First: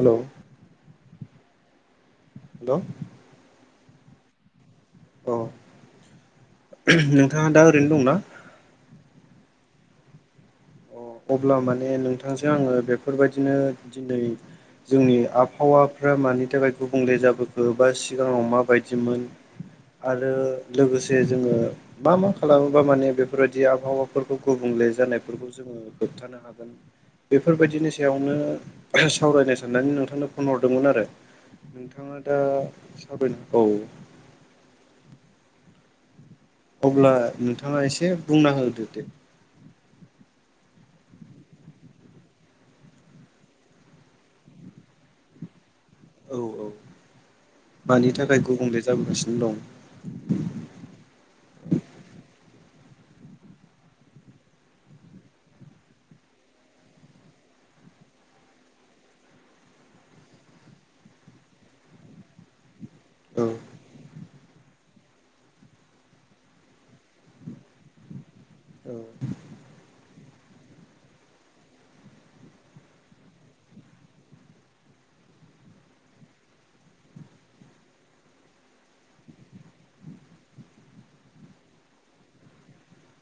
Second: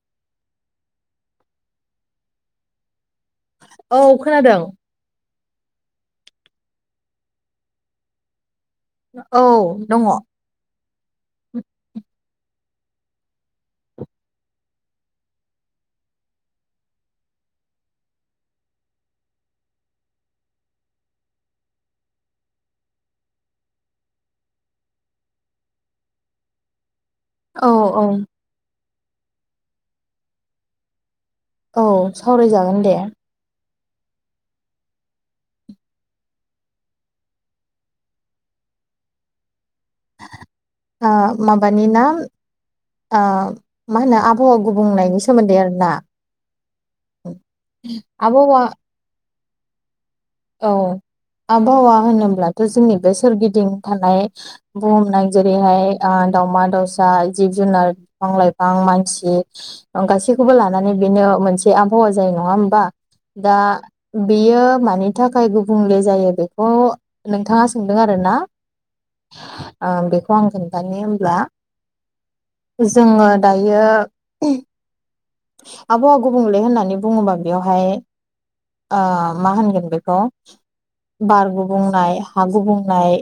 हेल' hello. औ खोनादों। अ नोंथाङा दा ओरैनो दंना? औ दङ। अ अब्ला माने नोंथांजों आङो बेफोरबायदिनो दिनै जोंनि आबहावाफ्रा मानि थाखाय गुबुंले जाबोखो बा सिगाङाव माबादिमोन आरो लोगोसे जोङो मा मा खालामोबा माने बेफोरबायदि आबहावाफोरखौ गुबुं ले जानायफोरखौ जोङो होबथानो हागोन औ बेफोरबायदिनि औ सायावनो सावरायनो साननानै नोंथांनो फन हरदोंमोन आरो औ नोंथाङा दा सावरायजागोन दे सावराय औ अब्ला नोंथाङा एसे बुंना होदो दे आ माबानि ना ओ मा होनो आबहावा गुबुंनायनि सोमोन्दै आरोना औ औ मानि थाखाय आबहावा गुबुंले जाबोगासिनो औ आबहावा होनोब्लाथ' जोंनि बे सोरगिदिं थानाय बुहुमनाय जेरैहाय दाावमा-दाउसा, जिब-जुनार' बिफां-लाइफां' मानसि गासैखौबो लानानै बेनो मोनसे आबहावा जायो नङा होमबा दं दा बेयो मानि थाखाय गुबुंले जायो बेखौ नोंथाङा सोंदों आरो ना औ ओ बेखौ आं खोनथायायो हब्ला जोङो दायो आबहावा गुबुंले होननानै बुङोबा बेवहाय ओ मा होनगोन बे खो बार गुबुंनाय हा गुबुंनाय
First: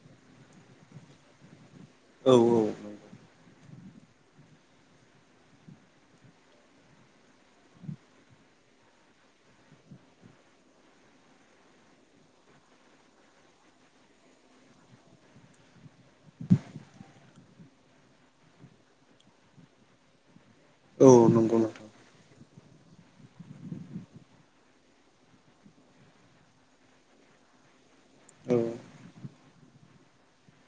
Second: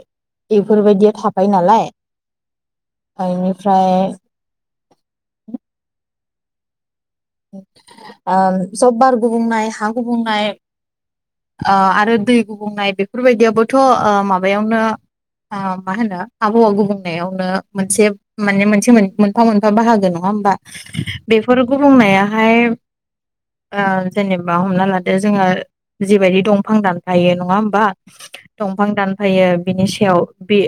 बेफोरबायदिया थाफायो नालाय औ औ नंगौ ओमफ्राय ओ सब बार गुबुंनाय हा गुबुंनाय ओ आरो दै गुबुंनाय बेफोरबायदियाबोथ' ओ माबायावनो ओ मा होनो आबहावा गुबुंनायावनो मोनसे माने मोनसे मोनफा मोनफा बाहागो नङा होमबा औ नंगौ नोंथां बेहाय ओ जेनेबा हमना लादो जोङो जिबायदि दंफां दानफायो नङा होमबा? औ दंफां दानफायो बिनि सायाव बे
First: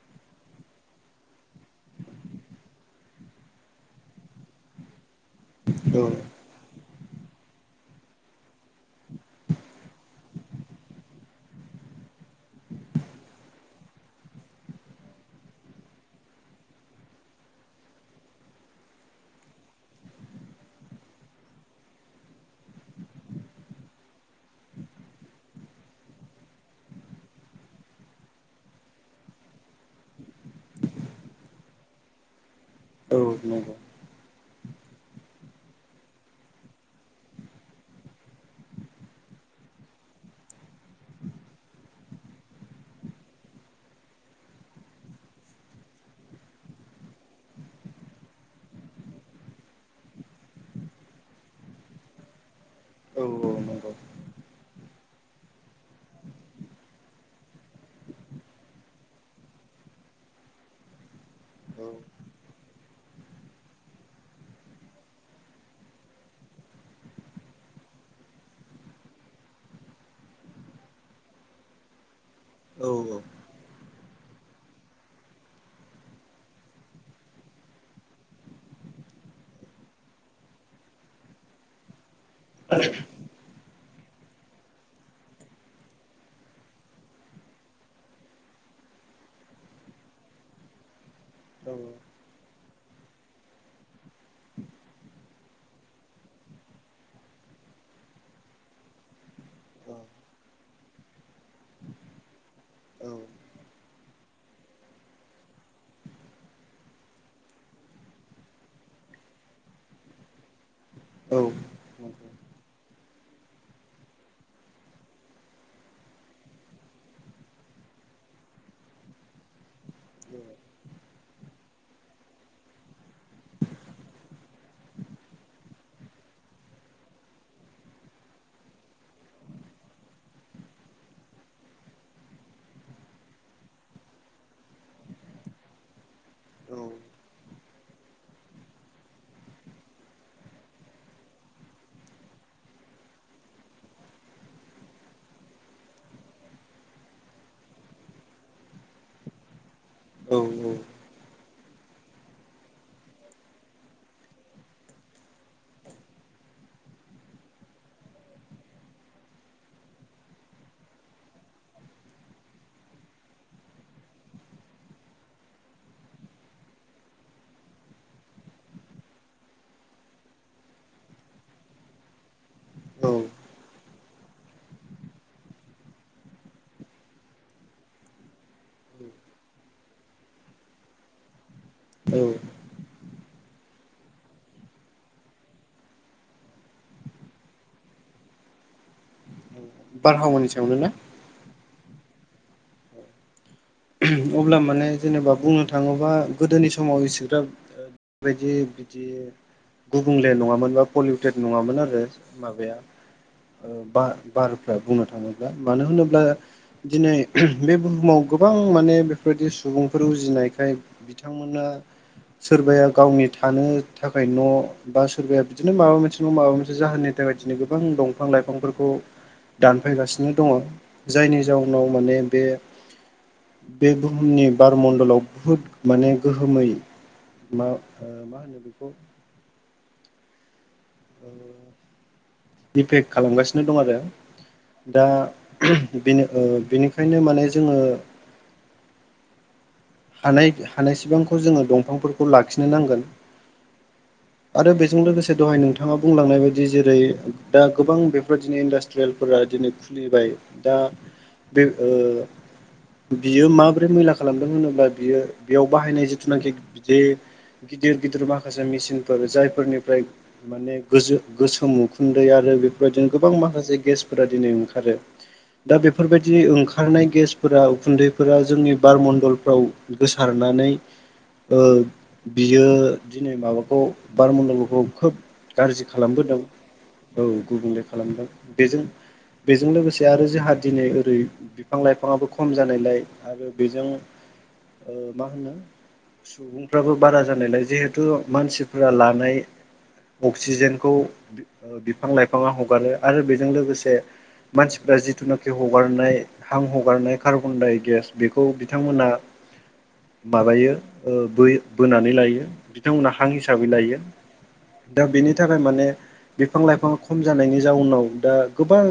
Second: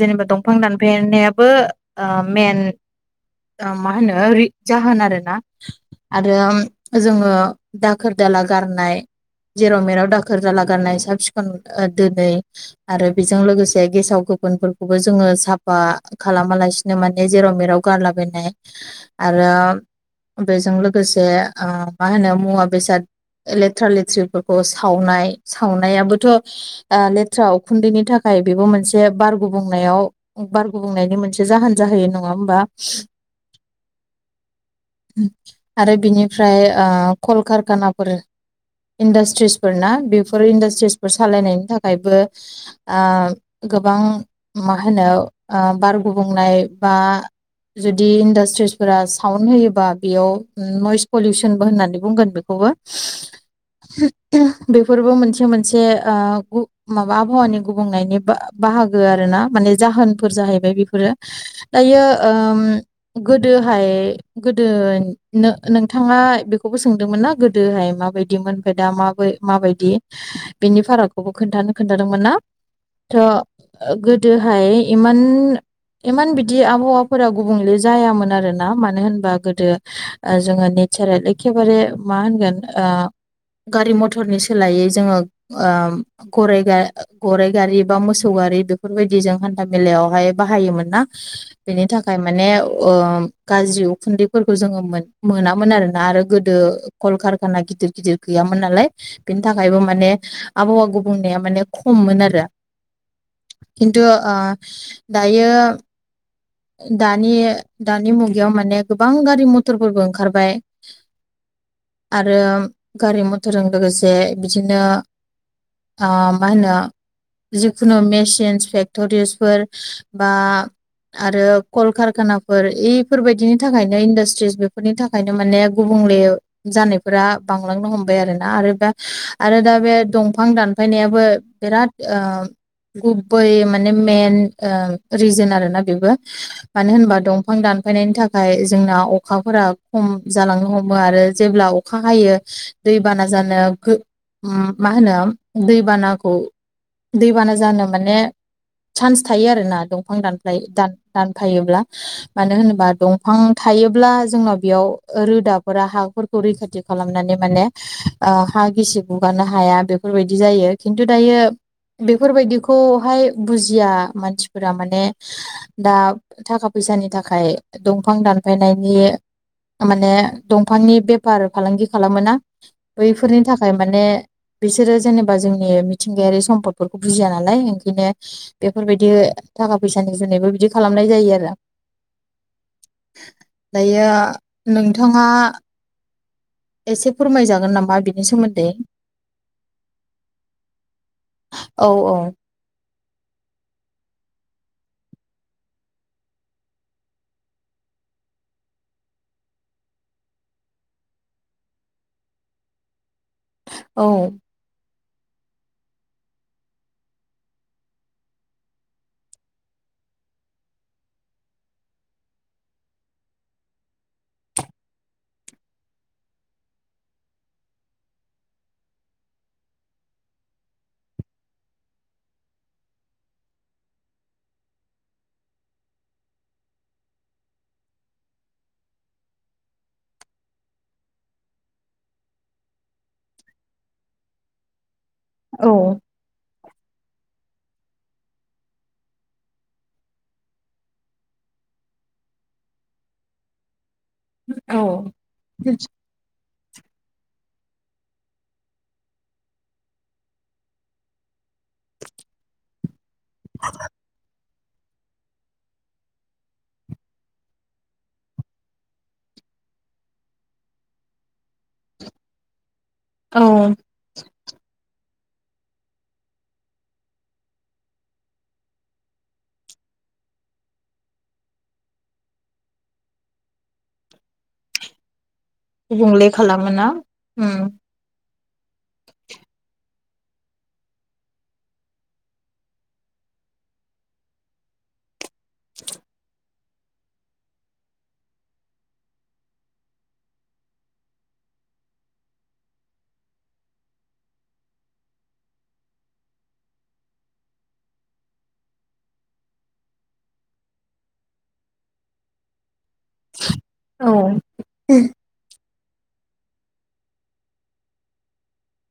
जेनेबा दंफां दानफायनायाबो ओ मेन मा ओ होनो जाहोन आरो ना औ आरो जोङो दाखोर दाला गारनाय जेराव मेराव दाखोर जाला गाननाय साब सिखन दोनै आरो बेजों लोगोसे गेसाव गो फोन साफानो खालामा लासोनो जेराव बेजों लोगोसे ओ मा होनो मुवा बेसाद लेथ्रा लेथ्रिफोरखौ सावनाय सावनायाबोथ' लेथ्रा उखुन्दैनि थाखाय बेबो मोनसे बार गुब बुंनायाव बारग बुंनायनि मोनसे जाहोन जाहैयो नङा होमबा औ नंगौ आरो बिनिफ्राय ओ कलकारखानाफोर इन्डास्ट्रिसफोर ना बेफोर इन्डास्ट्रिसफोर सालायनायनि थाखायबो ओ गोबां मा होनो अ बार गुबुंनाय बा जुदि इन्डास्ट्रिसफोरा साउन्दड होयो बा बेयाव नयस पलिउसनबो होननानै बुंगोन बेखौबो औ औ नंगौ औ बेफोरबो मोनसे मोन मोनसे ओ गु माबा आबहावानि गुबुंनायनि बा-बाहागो आरोना माने जाहोनफोर जाहै बेफोरो दायो ओम गोदोहाय गोदो नो-नोंथाङा बेखौबो सोंदोंमोन ना गोदोहाय माबायदिमोन ओमफ्राय दा माबा माबायदि बिनि फारागखौबो खोनथानो खोन्थादोंमोन ना औ थ नंगौ गोदो हाय इमान इमान बिदि आबहावाफोरा गुबुंले जायामोन आर ना मानो होन बा गोदो जोङो नेचारेल एखेबारे मा होनगोन ओ गारि मथरनि सोलायै जोङो ओम गराइ गारि बा मोसौ गारि बेफोरबायदि जों हान्था मेलायावहाय बाहायोमोन ना बेनि थाखाय माने ओ गाज्रि खुन्दैफोरखौ जोङो मोन मोनामोन आरोना आरो गोदो कलकारखाना गिदिर गिदिर गैयामोन नालाय बिनि थाखायबो माने औ आबहावा गुबुंनाया माने खममोन आरो खिनथु ओ दायो दानि दानि मुगायाव माने गोबां गारि मथरफोरबो ओंखारबाय औ आरो गारि मथरजों लोगोसे बिदिनो आ माहोनो जिखुनु मेसिनस फेक्ट'रिसफोर बा आरो कलकारखानाफोर इफोरबायदिनि थाखायनो इन्डास्ट्रिस बेफोरनि थाखायनो माने गुबुं [unintelligible] जानायफोरा बांलांनो हमबाय आरोना आरो दा आरो दा बे दंफां दानफायनाया [unintelligible] बेराद ओ गुबै माने मेन ओ रिजोन आरोना [unintelligible] बेबो औ मानो होनबा दंफां दान [unintelligible] फायनायनि थाखाय जोंना अखाफोरा खम जालांनो हमो आरो जेब्ला अखा हायो दैबाना जानो गो उम मा होनो दै बानाखौ दैबाना जानो माने चान्स थायो आरोना दंफां दानफ्लाय दान दान थायोब्ला मानो होनोबा दंफां थायोब्ला जोंनाव बेयाव रोदाफोरा हाफोरखौ रैखाथि खालामनानै माने ओ हा गिसि गुगानो हाया बेफोरबायदि जायो खिन्थु दायो बेफोरबायदिखौहाय बुजिआ मानसिफोरा माने दा थाखा फैसानि थाखाय दंफां दानफायनायनि माने दंफांनि बेफार फालांगि खालामो ना बैफोरनि थाखाय माने बिसोरो जेनेबा जोंनि मिथिंगायारि सम्पदफोरखौ बुजिया नालाय ओंखायनो बेफोरबायदि थाखा फैसानि जुनैबो बिदि खालामनाय जायो आरो औ दायो नोंथाङा एसे फोरमायजागोन नामा बिनि सोमोन्दै बारहावानि सायावनो ना? औ औ अब्ला माने जेनेबा बुंनो थाङोबा गोदोनि समाव इसिग्राब बायदि बिदि गुबुंले नङामोन बा पलिउटेड नङामोन आरो माबाया बार औ बारफ्रा बुंओ थाङोब्ला मानो होनोब्ला दिनै बे बुहुमाव गोबां माने बेफोरदि सुबुंफोर उजिनायखाय बिथांमोना सोरबाया गावनि थानो थाखाय न बा सोरबाया बिदिनो माबा मोनसे माबा मोनसे जाहोननि थाख बेबायदिनो गोबां दंफां लाइफांफोरखौ दानफायगासिनो दङ जायनि जाउनाव माने बे बे बुहुमनि बारमणडलाव बुहुद माने गोहोमै मा ओ मा होनो बेखौ ओ दिफेक खालामगासिनो दं आरो। दा बिनि ओ बिनिखायनो माने जोङो हानाय हानाय सिबांखौ जोङो दंफांफोरखौ लाखिनो नांगोन। आरो औ बेजों लोगोसे दहाय नोंथाङा बुंलांनाय बायद [unintelligible] जेरै दा गोबां बेफोर बायदिनो इन्डास्ट्रियेलफोरा दिनै खुलिबाय दा बे ओ बियो माब्रै मैला खालामदों होनो बियो बेयाव बाहायनाय जिथुनाखि जे गिदिर गिदिर माखासे मेसिनफोर जायफोरनिफ्राय माने गोजो गोसोम उखुन्दै आरो बेफोरबायदिनो गोबां औ माखासे गेसफोरा दिनै ओंखारो। दा बेफोरबायदि ओंखारनाय गेसफोरा उखुन्दैफोरा जोंनि बारमणडलफ्राव गोसारनानै ओ बियो दिनै माबाखौ बार मन्दलपखौ खोब गाज्रि गुबुंले खालामबोदों खालामोना औ उम गुबुंले खालामदों बेजों बेजों लोगोसे आरो जोंहा दिनै ओरै बिफां- लाइफाङआो खम जानायलाय आरो बेजों ओ मा होनो सुबुंफ्राबो बारा जानायलाय जिहेथु मानसिफोरा लानाय अक्सिजेनखौ बिफां -लाइफाङा हगारो आरो बेजों लोगोसे मानसिफ्रा जिथुनाखि हगारनाय हां हगारनाय कार्बनडाइगेस बेखौ बिथांमोना माबायो ओ बो बोनानै लायो बिथांमोनहा हां हिसाबै लायो औ दा बेनि थाखाय माने बिफां -लाइफाङा खम जानायनि जाउनाव दा गोबां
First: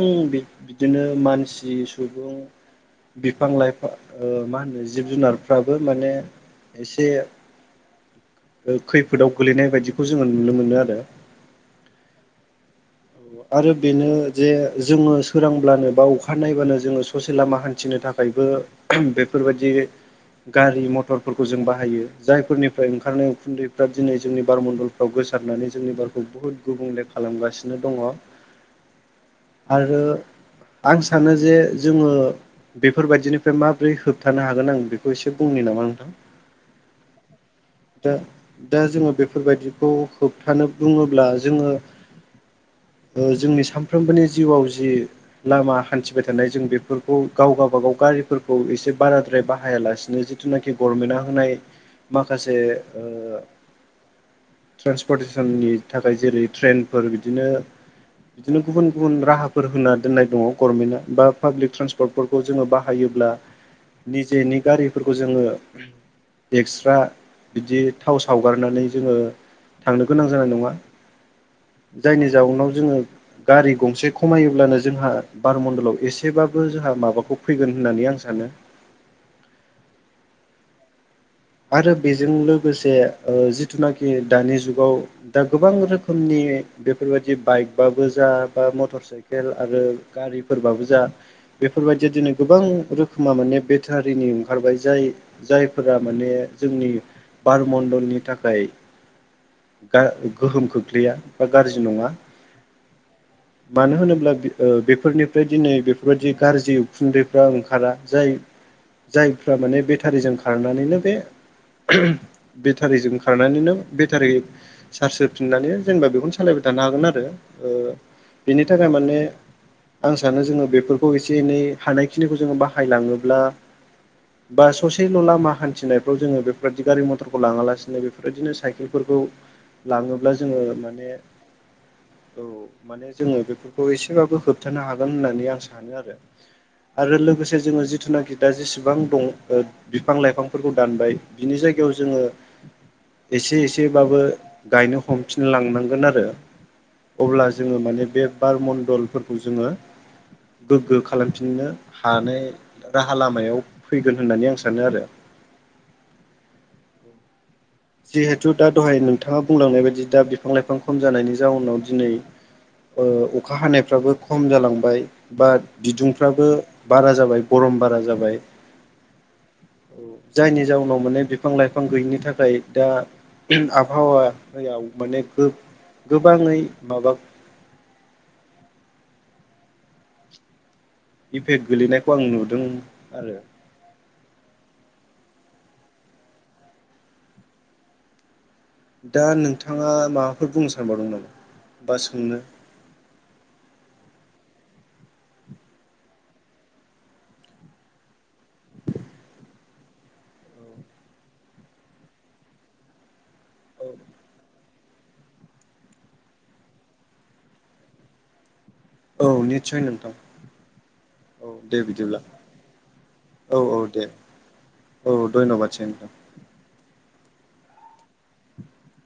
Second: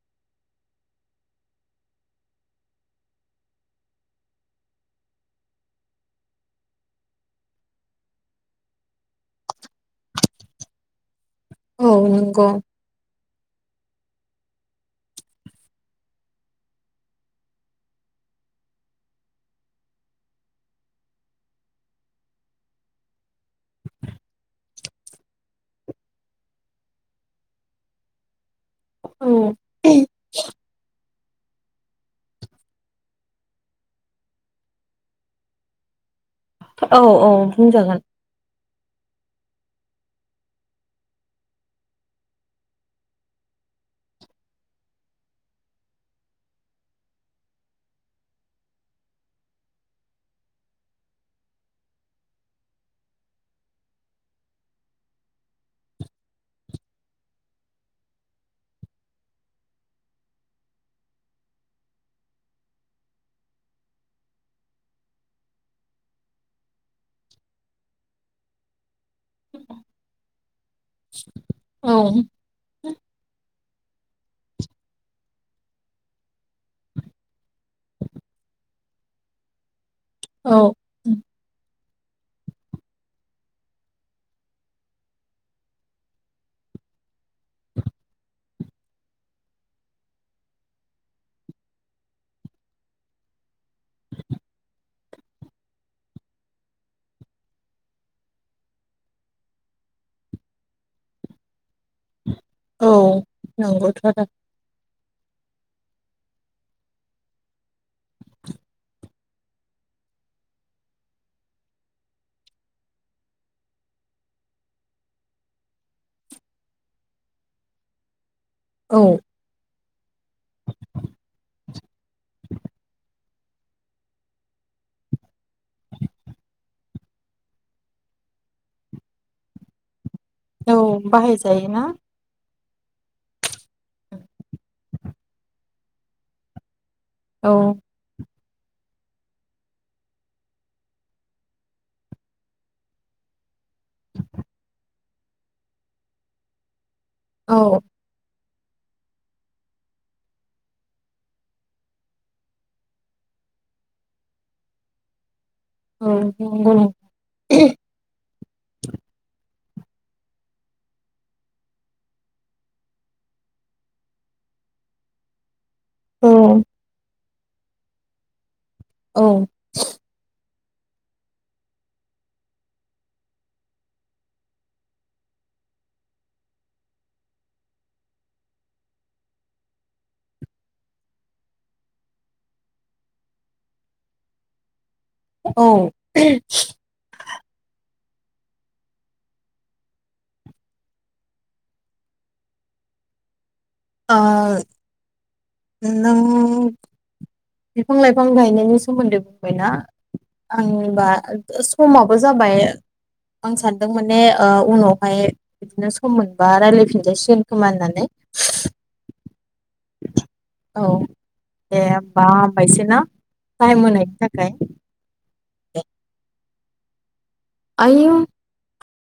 बिदिनो मानसि सुबुं बिफां- लाइफां मा होनो जिब -जुनार फ्राबो माने एसे- खैफोदाव गोलैनाय बायदिखौ जोङो नुनो मोनो आरो। औ नंगौ। आरो बेनो जे जोङो सोरांब्लानो बा अखा नायब्लानो जोङो ससे लामा हान्थिनो थाखायबो बेफोर बायदि गारि मथरफोरखौ जों बाहायो जायफोरनिफ्राय ओंखारनाय उखुन्दैफ्रा दिनै जोंनि बारमण्डलफ्राव गोसार -नानै जोंनि बारखौ बुहुत गुबुंले खालामगासिनो दङ। औ आरो आं सानो जे जोङो बेफोरबायदिनिफ्राय माबोरै होबथानो हागोन आं इसे बुंनो नामा नोंथां औ औ बुंजागोन दा- दा जोङो बेफोरबायदिखौ होबथानो बुङोब्ला जोङो ओ जोंनि सानफ्रोमबोनि जिउआव जि लामा हान्थिबाय थानाय जों बेफोरखौ गावगा -बागाव गा नायफोरखौ एसे बाराद्राय बाय बाहायालासिनो जिथुनाखि गभनमेन्टआ होनाय माखासे ओ ट्रेन्सपर्टेसननि थाखाय जेरै ट्रेनफोर बिदिनो बिदिनो गुबुन -गुबुन राहाफोर होना दोननाय दङ गभर्नमेन्टआ बा पाब्लिक ट्रेन्सपर्टफोरखौ जोङो बाहायो ब्ला निजेनि गारिफोरखौ जोङो एक्सट्रा बिदि थाव सावगारनानै जोङो थांनो गोनां जानाय नङा। औ जायनि जाउनाव जोङो गारि गंसे खमायोब्लानो जोंहा बारमणडलाव एसेबाबो जोंहा माबाखौ फैगोन होननानै आं सानो। [inaudible] औ। आरो बेजों लोगोसे जिथुनाखि दानि जुगाव दा गोबां रोखोमनि बेफोर बायदि बाइकबाबो जा बा मटर साइकेल आरो गारि फोरबाबो जा बेफोर बायदि दिनै गोबां रोखोमा माने भेटेनारिनि ओंखारबाय जाय जायफोरा माने जोंनि बार मण्डलनि थाखाय गा गोहोम खोख्लैया बा गाज्रि नङा औ मानो नंगौथ' आरो होनोब्ला बेफ अ बेफोरनिफ्राय दिनै बेफो। बेफोरबायदि गाज्रि उखुन्दैफ्रा ओंखारा जाय जायफ्रा माने बेटारिजों खारनानैनो। दे। बेटारिजों खारनानैनो बेटारि चार्ज होफिननानै जेनेबा बेखौनो सालायबाय था। जानो हागोन आरो बेनि थाखाय औ माने आं सानो जोङो बेफोरखौ एसे एनै हानायखिनिखौ जोङो बाहायलाङोब्ला बा ससेल' लामा हान थिनायफ्राव जोङो बेफोरबायदि गारि मथरखौ लाङा लासिनो बेफोरबायदिनो साइकेलफोरखौ लाङो ब्ला जोङो औ माने बाहायजायोना औ। माने जोङो बेफोरखौ एसेबाबो होबथानो हागोन होननानै आं सानो आरो। आरो औ लोगोसे जोङो जिथुनाखि दा जेसेबां दङ अ बिफां लाइफां। फोरखौ दानबाय बिनि जायगायाव जोङो एसे एसेबाबो गायनो हमफिनलांनांगोन आरो अब्ला औ जोङो माने बे बार मण्न्दलफोरखौ जोङो गोग्गो खालामफिननो हानाय राहा लामायाव फैगोन होननानै आं सानो आरो। औ नंगौ नं जिहेथु दा दहाय नोंथाङा बुंलांनाय बायदि दा बिफां लाइफां खम जानायनि जाहोनाव दिनै अ अखा हानायफ्राबो खम जालांबाय बात औ बिदुंफ्राबो बारा जाबाय गरम बारा जाबाय औ [inaudible] जायनि जाउनाव माने बिफां लाइफां गैयिनि थाखाय दा आबहावा याव माने गोब गोबाङै माबा इफेक्ट गोलैनायखौ आं नुदों आरो औ दा नोंथाङा माबाफोर बुंनो सानबावदोंं नामा बा सोंनो? आ नों बिफां लाइफां गायनायनि सोमोन्दै बुंबायना आं होनबा समाबो जाबाय आं सानदों माने अ उनावहाय बिदिनो सम मोनबा राय्लायफिनजासिगोन खोमा होननानै औ निस्सय नोंथां औ औ दे बिदिब्ला होमबा हबायसै ना औ औ टाइम दे होनायनि थाखाय औ धन्यबाद सै नोंथां आयौ